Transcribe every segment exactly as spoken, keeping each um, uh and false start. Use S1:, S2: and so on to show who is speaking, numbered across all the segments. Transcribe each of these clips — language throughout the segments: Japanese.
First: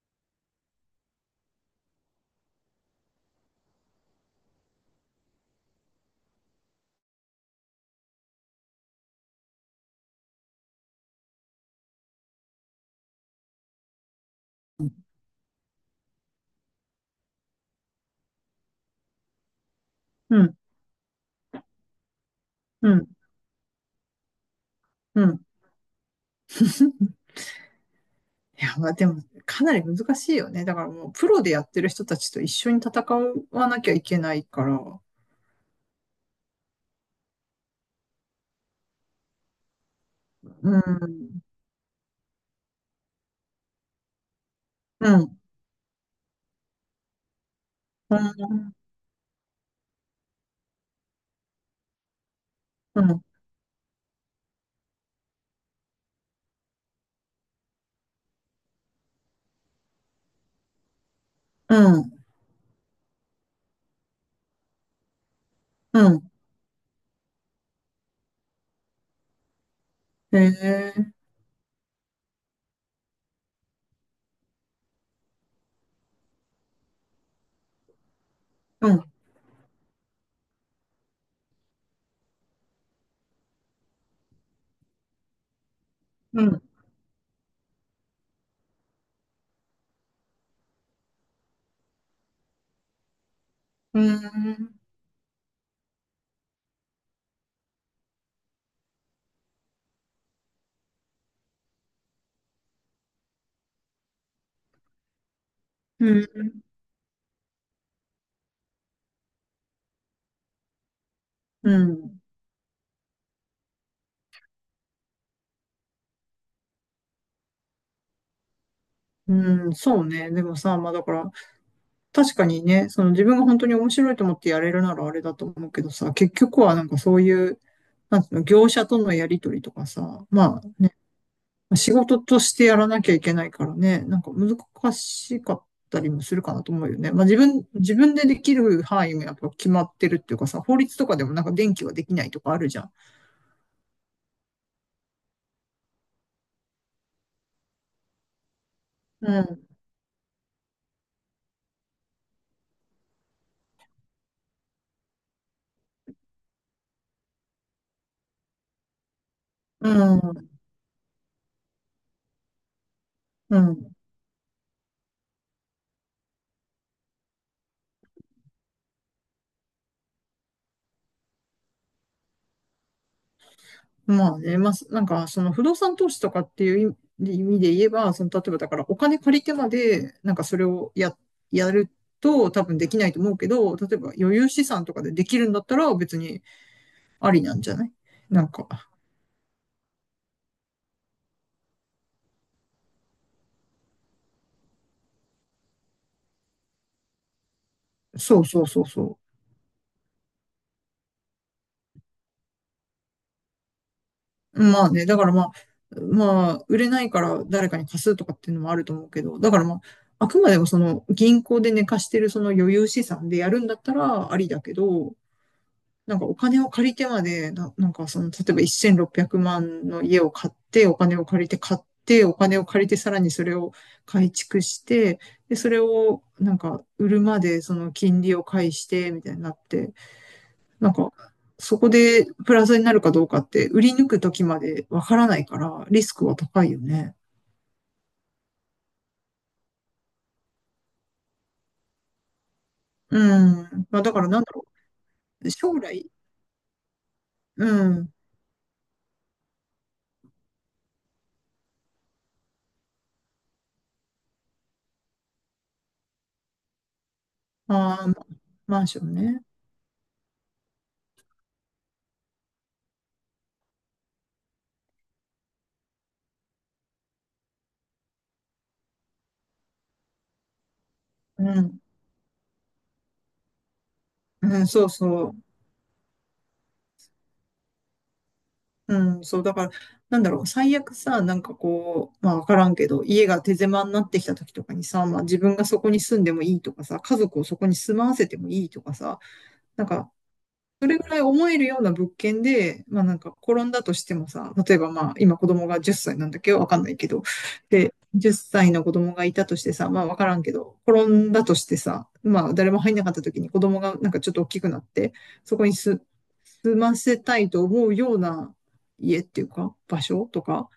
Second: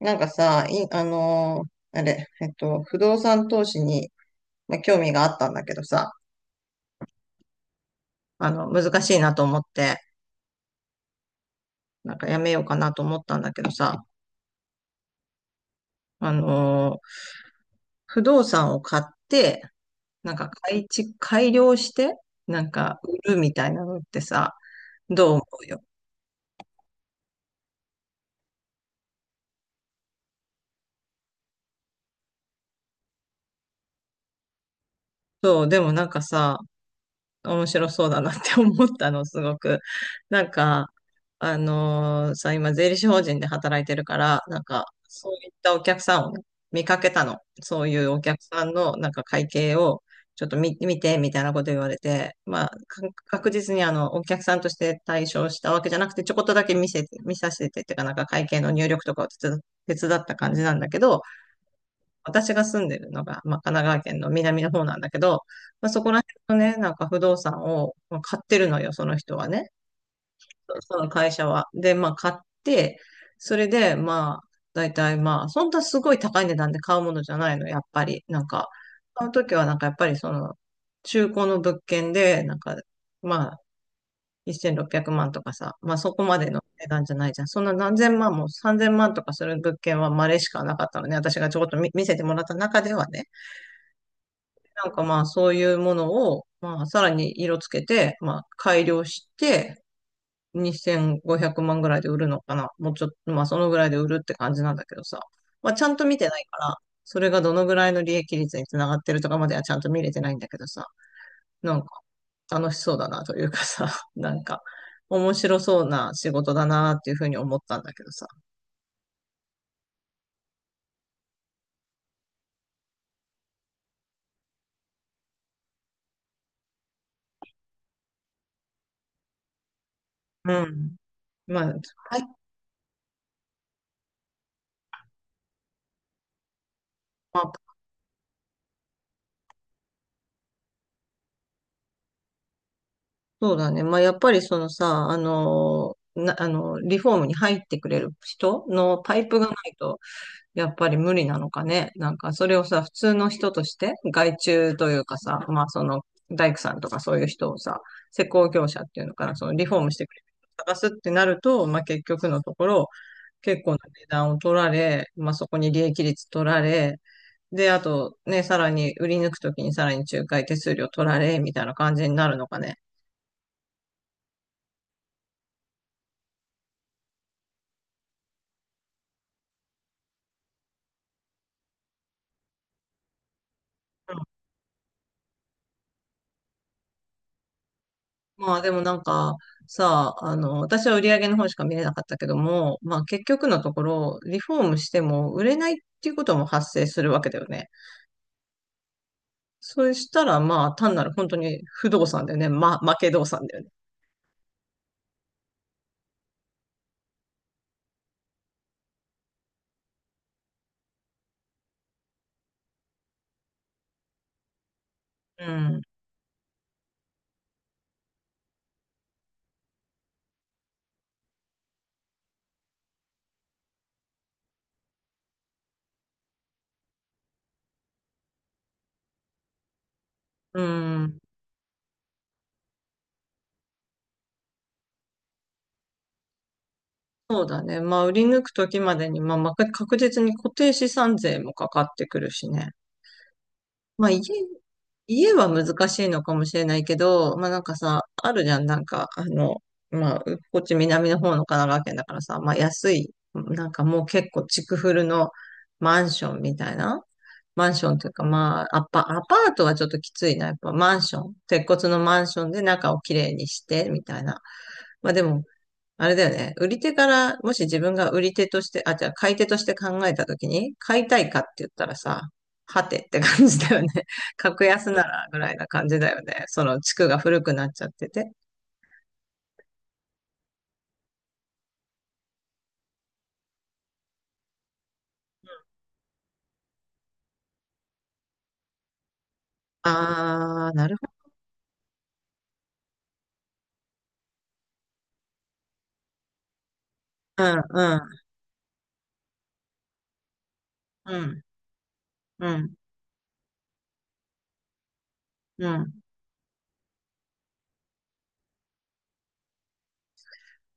S1: なんかさ、い、あのーあれ、えっと、不動産投資に、まあ、興味があったんだけどさ、あの、難しいなと思って、なんかやめようかなと思ったんだけどさ、あのー不動産を買って、なん
S2: う
S1: か
S2: ん、
S1: 改築、改良して、なん
S2: う
S1: か
S2: ん、
S1: 売るみたいなのってさ、
S2: う
S1: どう
S2: ん。
S1: 思う？
S2: いや、まあでも、かなり難しいよね。だからもう、プロでやってる人たちと一緒に戦わなきゃいけないから。
S1: そう、でもなんかさ、面白そうだなって思ったの、すごく。なん
S2: う
S1: か、
S2: ん、
S1: あのーさ、今、税理士法人で働いてるから、なんか、
S2: うん、う
S1: そう
S2: ん、
S1: いったお客さんを見かけたの。そういうお客さん
S2: う
S1: の、なんか、会計を、ちょっと見、見て、みたいなこと言われて、まあ、か
S2: ん、
S1: 確実に、あの、お客さんとして対象したわけじゃなくて、ちょこっとだけ見せて、見させてっていうか、なんか、会計の入力とかを手伝手伝った感じなんだけど、
S2: うん、
S1: 私が住んでるのが、まあ、神奈川県の南の方なんだけど、まあ、そ
S2: う
S1: こら
S2: ん。
S1: 辺のね、なんか不動産をまあ買ってるのよ、その人はね。
S2: へ
S1: その
S2: え、
S1: 会社は。で、まあ買って、それで、まあ、大体まあ、そんなすごい高い値段で買うものじゃないの、やっぱり。なんか、
S2: うん、
S1: 買うときはなんかやっぱりその、中古の物件で、なんか、まあ、せんろっぴゃくまんとかさ、まあそこま
S2: う
S1: での
S2: ん、
S1: 値段じゃないじゃん。そんな何千万もさんぜんまんとかする物件は稀しかなかったのね。私がちょこっと見見せてもらった中ではね。
S2: うん、
S1: なんかまあそういうものを、まあさらに色つけて、まあ改良して、にせんごひゃくまんぐらいで売るのかな。もうちょっと、まあそのぐらいで売るって感じなんだけどさ。まあちゃんと
S2: う
S1: 見
S2: ん、
S1: てないから、それがどのぐらいの利益率につながってるとかまではちゃんと見れてないんだけどさ。
S2: う
S1: なんか
S2: ん。
S1: 楽しそうだなというかさ、なんか面白そうな仕事だなっていうふうに思ったんだけどさ。
S2: うん、そうね。でもさ、まあだから、確かにね、その自分が本当に面白いと思ってやれるならあれだと思うけどさ、結局はなんかそういう、なんていうの、業者とのやりとりとかさ、
S1: う
S2: まあね
S1: ん。まあ、
S2: 仕
S1: は
S2: 事
S1: い。
S2: としてやらなきゃいけないからね、なんか難しかったりもするかなと思うよね。まあ自
S1: まあ
S2: 分、自分でできる範囲もやっぱ決まってるっていうかさ、法律とかでもなんか電気はできないとかあるじゃん。
S1: そうだね。まあ、やっぱりそのさ、あの、な、あの、リフォームに入ってくれる人のパイプ
S2: う
S1: がな
S2: ん、
S1: いと、やっぱり無理なのかね。なんか、それをさ、普通の人として、外注というかさ、まあ、その、大工さんとかそういう人をさ、施工業者っていうのかな、そのリフォー
S2: う
S1: ムしてくれる
S2: ん、
S1: 人を探すってなると、まあ、結局のところ、
S2: う
S1: 結構な
S2: ん。
S1: 値段を取られ、まあ、そこに利益率取られ、で、あと、ね、さらに売り抜くときにさらに仲介手数料取られ、みたいな感じになるのかね。
S2: まあね、まあ、なんかその不動産投資とかっていう意意味で言えば、その例えばだからお金借りてまで、なんかそれをや、やると多分できないと思うけど、例えば余裕資産とかでできるんだったら別にありなんじゃない？なん
S1: まあ
S2: か、
S1: でもなんかさ、あの、私は売り上げの方しか見れなかったけども、まあ結局のところ、リフォームしても売れないっていうことも発生するわけだよね。
S2: そうそうそうそう。
S1: そうしたらまあ単なる本当に不動産だよね。ま負け動産だよね。
S2: まあね、だからまあ、まあ、売れないから誰かに貸すとかっていうのもあると思うけど、だからまあ、あくまでもその銀行で寝かしてるその余裕資産でやるんだったらありだけど、
S1: うん。
S2: なんかお金を借りてまで、な、なんかその、例えばせんろっぴゃくまんの家を買って、お金を借りて買って、お金を借りてさらにそれを改築して、で、それをなんか売るまでその金利を返して、みたいになって、
S1: う
S2: なんか、
S1: ん。
S2: そこでプラスになるかどうかって、売り抜くときまでわからないから、リスクは高いよね。
S1: そうだね。まあ売り抜くときまでに、まあまあ確実に固定資産税もかかってくるしね。
S2: うん。まあ、
S1: まあ
S2: だ
S1: 家、
S2: からなんだろ
S1: 家は
S2: う。将
S1: 難しい
S2: 来、
S1: のかもしれないけど、まあなん
S2: う
S1: かさ、
S2: ん。
S1: あるじゃん、なんか、あの、まあ、うこっち南の方の神奈川県だからさ、まあ安い、なんかもう結構築古のマンションみたいな。マンション
S2: あ
S1: という
S2: あ、
S1: か、まあ、
S2: マ
S1: ア
S2: ンシ
S1: パ、ア
S2: ョン
S1: パ
S2: ね。
S1: ートはちょっときついな。やっぱマンション。鉄骨のマンションで中をきれいにして、みたいな。まあでも、あれだよね。売り手から、もし自分が売り手として、あ、じゃあ買い手として考えたときに、買いたいかって
S2: う
S1: 言っ
S2: ん。
S1: たらさ、はてって感じだよね。
S2: う
S1: 格
S2: ん、そう
S1: 安な
S2: そ
S1: ら
S2: う。
S1: ぐらいな感じだよね。その地区が古くなっちゃってて。
S2: うん、そう。だから、なんだろう。最悪さ、なんかこう、まあわからんけど、家が手狭になってきた時とかにさ、まあ自分がそこに住んでもいいとかさ、家族をそこに住まわせてもいいとかさ、なんか、
S1: あー、
S2: そ
S1: なる
S2: れ
S1: ほ
S2: ぐらい
S1: ど。
S2: 思えるような物件で、まあなんか転んだとしてもさ、例えばまあ今子供がじゅっさいなんだっけど、わかんないけど、
S1: うん、
S2: で、
S1: うん、
S2: じゅっさいの子供がいたとしてさ、まあわからんけど、転
S1: う
S2: ん
S1: ん、
S2: だとしてさ、ま
S1: う
S2: あ誰
S1: ん、
S2: も入んなかった時に子供がなんかちょっと大きくなって、そこ
S1: う
S2: に
S1: ん。
S2: す、住ませたいと思うような家っていうか、場所とか、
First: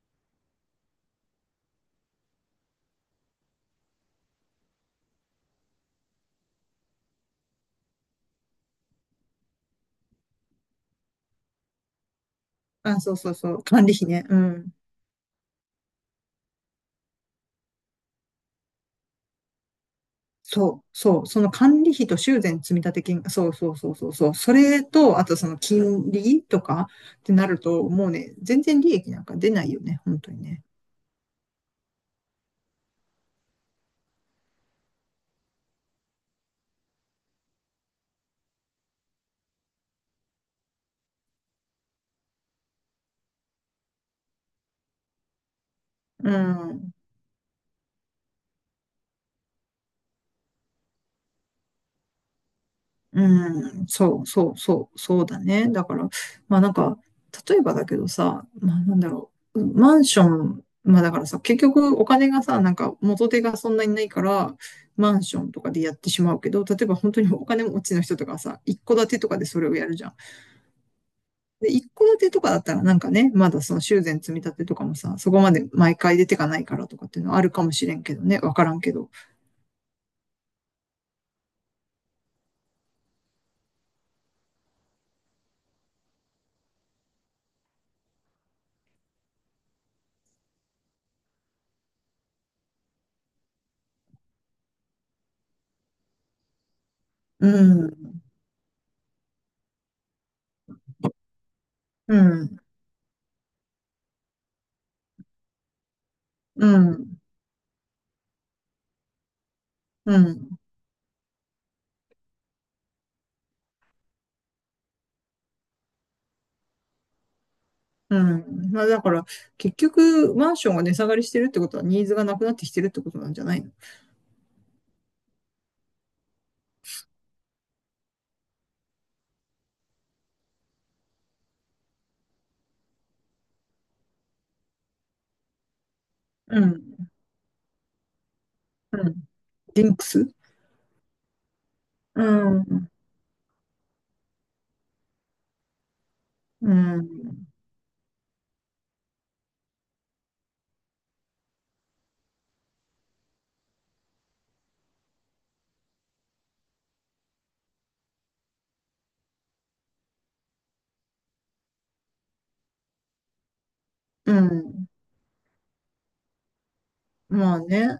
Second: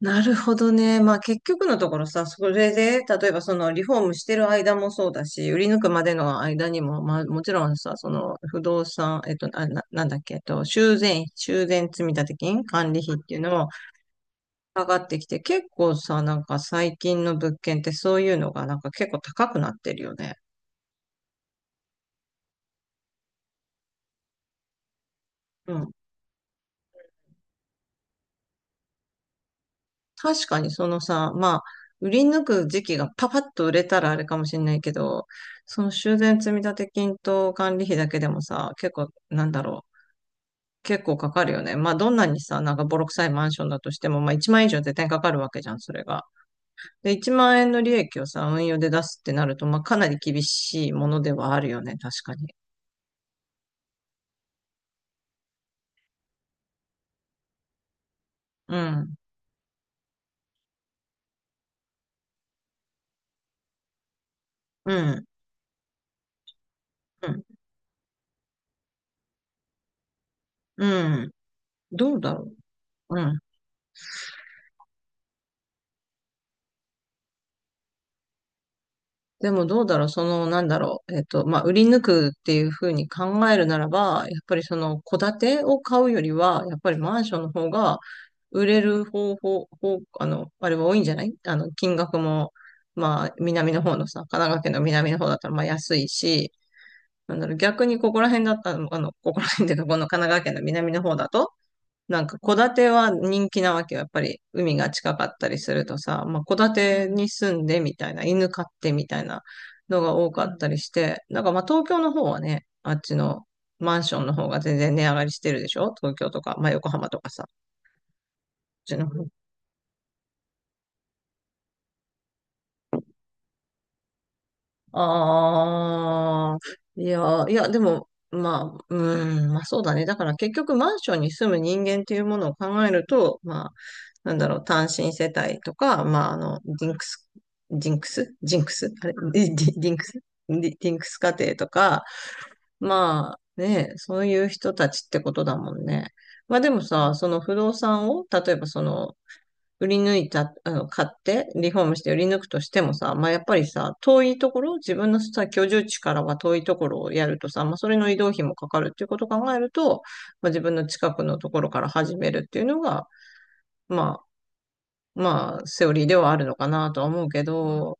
S1: なるほどね。まあ結局のところさ、それで、例えばそのリフォームしてる間もそうだし、売り抜くまでの間にも、まあもちろんさ、その不動産、えっと、あ、な、なんだっけ、えっと、修繕、修繕積立金、管理
S2: あ、そ
S1: 費
S2: う
S1: っ
S2: そ
S1: て
S2: う
S1: いうの
S2: そう、
S1: も
S2: 管理費ね、うん。
S1: 上がってきて、結構さ、なんか最近の物件ってそういうのがなんか結構高くなってるよね。
S2: そう、そう、その管理費と修繕積立金、そうそうそうそう、そう、それと、あとその金利とかってなると、もうね、全然利益なんか出ないよね、本当に
S1: 確か
S2: ね。
S1: にそのさ、まあ、売り抜く時期がパパッと売れたらあれかもしれないけど、その修繕積立金と管理費だけでもさ、結構、なんだろう、結構かかるよね。まあ、どんなにさ、なんかボロ臭いマンションだとしても、まあ、いちまん円以上絶対かかるわけじゃん、それが。
S2: うん、
S1: で、いちまん円の利益をさ、運用で出すってなると、まあ、かなり厳しいものではあるよね、確かに。
S2: うん、そうそうそう、そうだね。だから、まあなんか、例えばだけどさ、ま
S1: う
S2: あなんだ
S1: ん、
S2: ろう、マンション、まあだからさ、結局お金がさ、なんか元手がそんなにないから、
S1: う
S2: マン
S1: ん、
S2: ションとかでやってしまうけど、例えば本当
S1: う
S2: に
S1: ん、
S2: お金持ちの人とかさ、一戸建てとかでそれをやるじゃん。
S1: うん。
S2: で、一戸
S1: ど
S2: 建
S1: う
S2: て
S1: だ
S2: とか
S1: ろ
S2: だったらなんか
S1: う。う
S2: ね、
S1: ん。
S2: まだその修繕積み立てとかもさ、そこまで毎回出てかないからとかっていうのはあるかもしれんけどね、わからんけど。
S1: でもどうだろう、その、なんだろう、えっと、まあ、売り抜くっていうふうに考えるならば、やっぱりその、戸建てを買うよりは、やっぱりマンションの方が、売れる方法、方、あの、あれは多いんじゃない？あの、金額も、まあ、南の方のさ、神奈川県の南の方だったら、まあ、安いし、なんだ
S2: う
S1: ろう、逆にここ
S2: ん、
S1: ら辺だったら、あの、ここら辺っていうか、この神奈川県の南の方だと、
S2: う
S1: なんか戸
S2: ん、
S1: 建ては人気なわけよ。やっぱり海が近かったりするとさ、まあ戸
S2: う
S1: 建て
S2: ん、
S1: に住んでみたいな、犬飼ってみたいなのが
S2: う
S1: 多かっ
S2: ん、
S1: たりして、なんかまあ東京の方はね、あっちのマンションの方が全然値上がりしてるでしょ？東京とか、まあ横浜とかさ、こっ
S2: うん。まあ
S1: ち
S2: だ
S1: の
S2: から、
S1: 方。
S2: 結局、マンションが値下がりしてるってことはニーズがなくなってきてるってことなんじゃないの？
S1: ああ、いや、いや、でも、まあ、うん、まあそうだね。だから結局マンションに住む人間っていうものを考えると、まあ、なんだろう、単身世帯とか、まあ、あの、
S2: う
S1: ディンク
S2: ん、
S1: ス、ジンクスジンクス
S2: う
S1: あれ
S2: ん。
S1: ディ、ディ
S2: リ
S1: ディ
S2: ン
S1: ン
S2: ク
S1: クス
S2: ス。
S1: ディ、ディンクス家庭とか、
S2: うん、
S1: まあね、そういう人たちってことだもんね。まあ
S2: う
S1: でもさ、その
S2: ん、
S1: 不動産を、例えばその売り抜いた、あの、買って、リフォームして売り抜くとしてもさ、まあ、やっぱりさ、遠いところ、自分のさ、居住地からは遠いところをやるとさ、まあ、それの移動費もかかるっていうことを考えると、まあ、自分の近くのところから始めるっていうのが、ま
S2: うん。
S1: あ、まあ、セオリーではあるのかなとは思うけ
S2: まあ
S1: ど、
S2: ね、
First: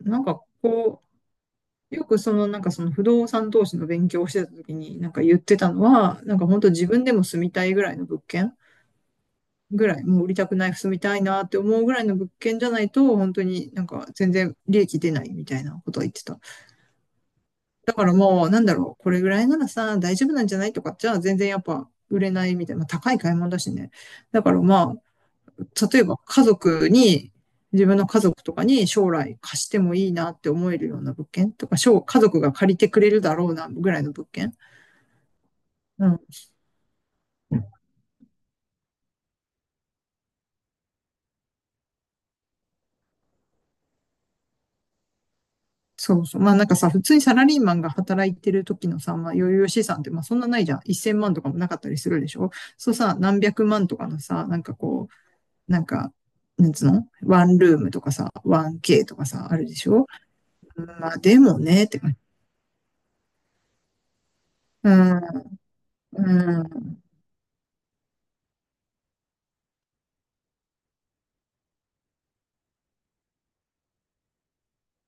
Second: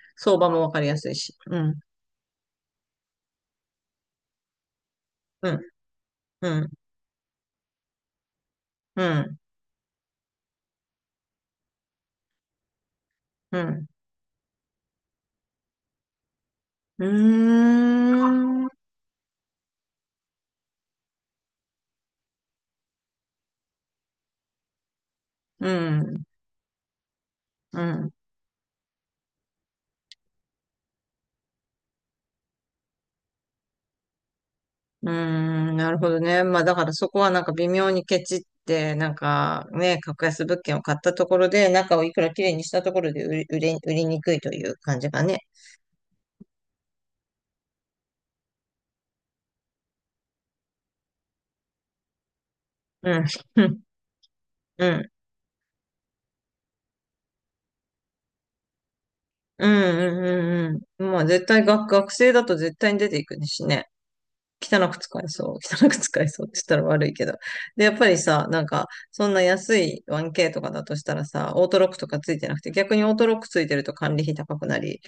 S2: なん
S1: 相
S2: か
S1: 場もわかりや
S2: こ
S1: すいし。うん、
S2: う、よくそのなんかその不動産投資の勉強をしてた時になんか言っ
S1: う
S2: て
S1: ん、
S2: たのは、なんか
S1: う
S2: 本
S1: ん、
S2: 当自分でも住みたいぐらいの物件
S1: うん、
S2: ぐらい、もう売りたくない、住みたいなって思うぐらいの物件じゃないと、本当
S1: う
S2: にな
S1: ん。
S2: んか全然利益出ないみたいなことは言ってた。
S1: うー
S2: だからもうなん
S1: ん、
S2: だろう、これぐらいならさ、大丈夫なんじゃないとかじゃあ全然やっぱ売れないみたいな、まあ高い買い物だしね。だからま
S1: う
S2: あ、例えば
S1: ん、
S2: 家族に、
S1: う
S2: 自分の
S1: ん。
S2: 家族とかに将来貸してもいいなって思えるような物件とか、家族が借りてくれるだろうなぐらいの物件。
S1: うーん、なる
S2: う
S1: ほ
S2: ん。
S1: どね。まあだからそこはなんか微妙にケチって、なんかね、格安物件を買ったところで、中をいくら綺麗にしたところで売り、売れ、売りにくいという感じかね。
S2: そうそう。まあなんかさ、普通にサラリーマンが働いてる時のさ、まあ余裕資産ってまあそんなないじゃん。せんまんとかもなかったりするでしょ？そう
S1: う
S2: さ、
S1: ん、
S2: 何
S1: う
S2: 百
S1: ん、
S2: 万とかのさ、なんか
S1: う
S2: こ
S1: ん、
S2: う、なんか、なんつうのワンルームとかさ、ワンケー とかさ、あ
S1: う
S2: るでしょ？
S1: ん、うん。うん
S2: まあ
S1: まあ
S2: で
S1: 絶
S2: も
S1: 対
S2: ね、っ
S1: 学、
S2: て
S1: 学
S2: 感じ。
S1: 生だと絶対に出ていくねしね。汚
S2: う
S1: く使
S2: ん、
S1: えそう。汚く使えそうって言っ
S2: う
S1: たら
S2: ん、
S1: 悪いけど。で、やっぱりさ、なんか、そんな安い ワンケー とかだとしたらさ、オートロックとかついてなくて、逆にオートロックついてると管理費高くなり、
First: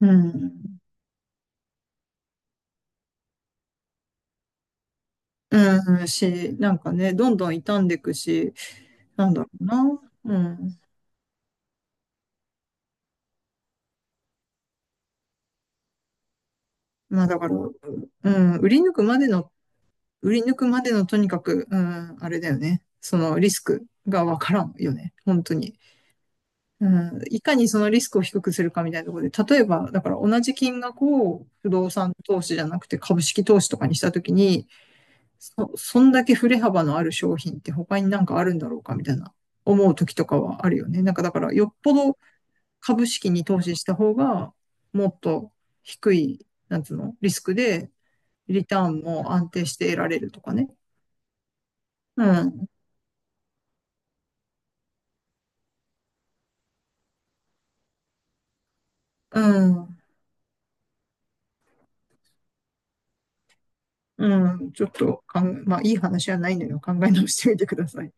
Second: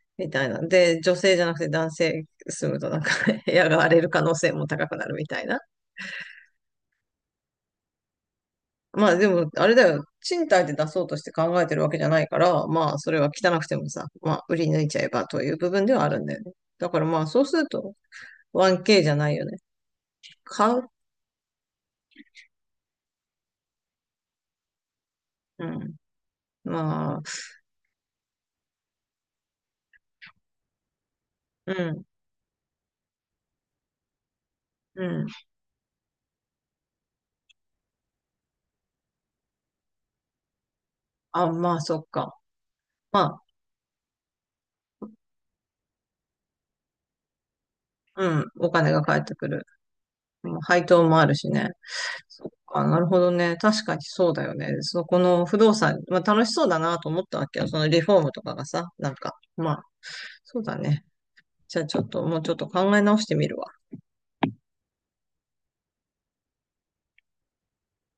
S2: う
S1: みたいな。
S2: ん。
S1: で、女性じゃなくて男性住むとなんか 部屋が荒れる可能性も高くなるみたいな。
S2: うん、し、なんかね、どんどん傷んでいくし、
S1: まあで
S2: なんだ
S1: も、
S2: ろう
S1: あれ
S2: な。
S1: だよ。
S2: う
S1: 賃貸で
S2: ん。
S1: 出そうとして考えてるわけじゃないから、まあそれは汚くてもさ、まあ売り抜いちゃえばという部分ではあるんだよね。だからま
S2: ま
S1: あ
S2: あだ
S1: そう
S2: から、
S1: すると
S2: うん、売り抜
S1: ワンケー
S2: く
S1: じゃ
S2: まで
S1: ないよ
S2: の、
S1: ね。
S2: 売り抜く
S1: 買
S2: ま
S1: う？
S2: でのとにかく、うん、あれだよね。そのリスクがわからんよね。本当
S1: う
S2: に。
S1: ん。
S2: う
S1: ま
S2: ん、
S1: あ、
S2: いかにそのリスクを低くするかみたいなところで、例えば、だから同じ金額を不
S1: う
S2: 動
S1: ん、
S2: 産投資じゃなくて株式投資とかにしたときに、
S1: うん。
S2: そ、そんだけ振れ幅のある商品って他になんかあるんだろうかみたいな思うときとかはあるよね。なんかだか
S1: あ、
S2: ら、よ
S1: ま
S2: っ
S1: あ
S2: ぽ
S1: そっ
S2: ど
S1: か。
S2: 株式
S1: ま
S2: に投資した方が、もっと低い、なんつうの、リスクで、
S1: あ、うん。
S2: リ
S1: お
S2: ター
S1: 金
S2: ン
S1: が返っ
S2: も
S1: てく
S2: 安定
S1: る。
S2: して得られるとかね。
S1: 配当もあるしね。
S2: う
S1: そっ
S2: ん、
S1: か、なるほどね。確かにそうだよね。そこの不動産、まあ楽しそうだなと思ったわけよ。そのリフォームとかがさ、なんか、
S2: う
S1: まあ、
S2: ん、
S1: そうだね。じゃあちょっともうちょっと考え直してみるわ。
S2: うん、ちょっとかん、まあ、いい話はないのよ。考え直してみてください。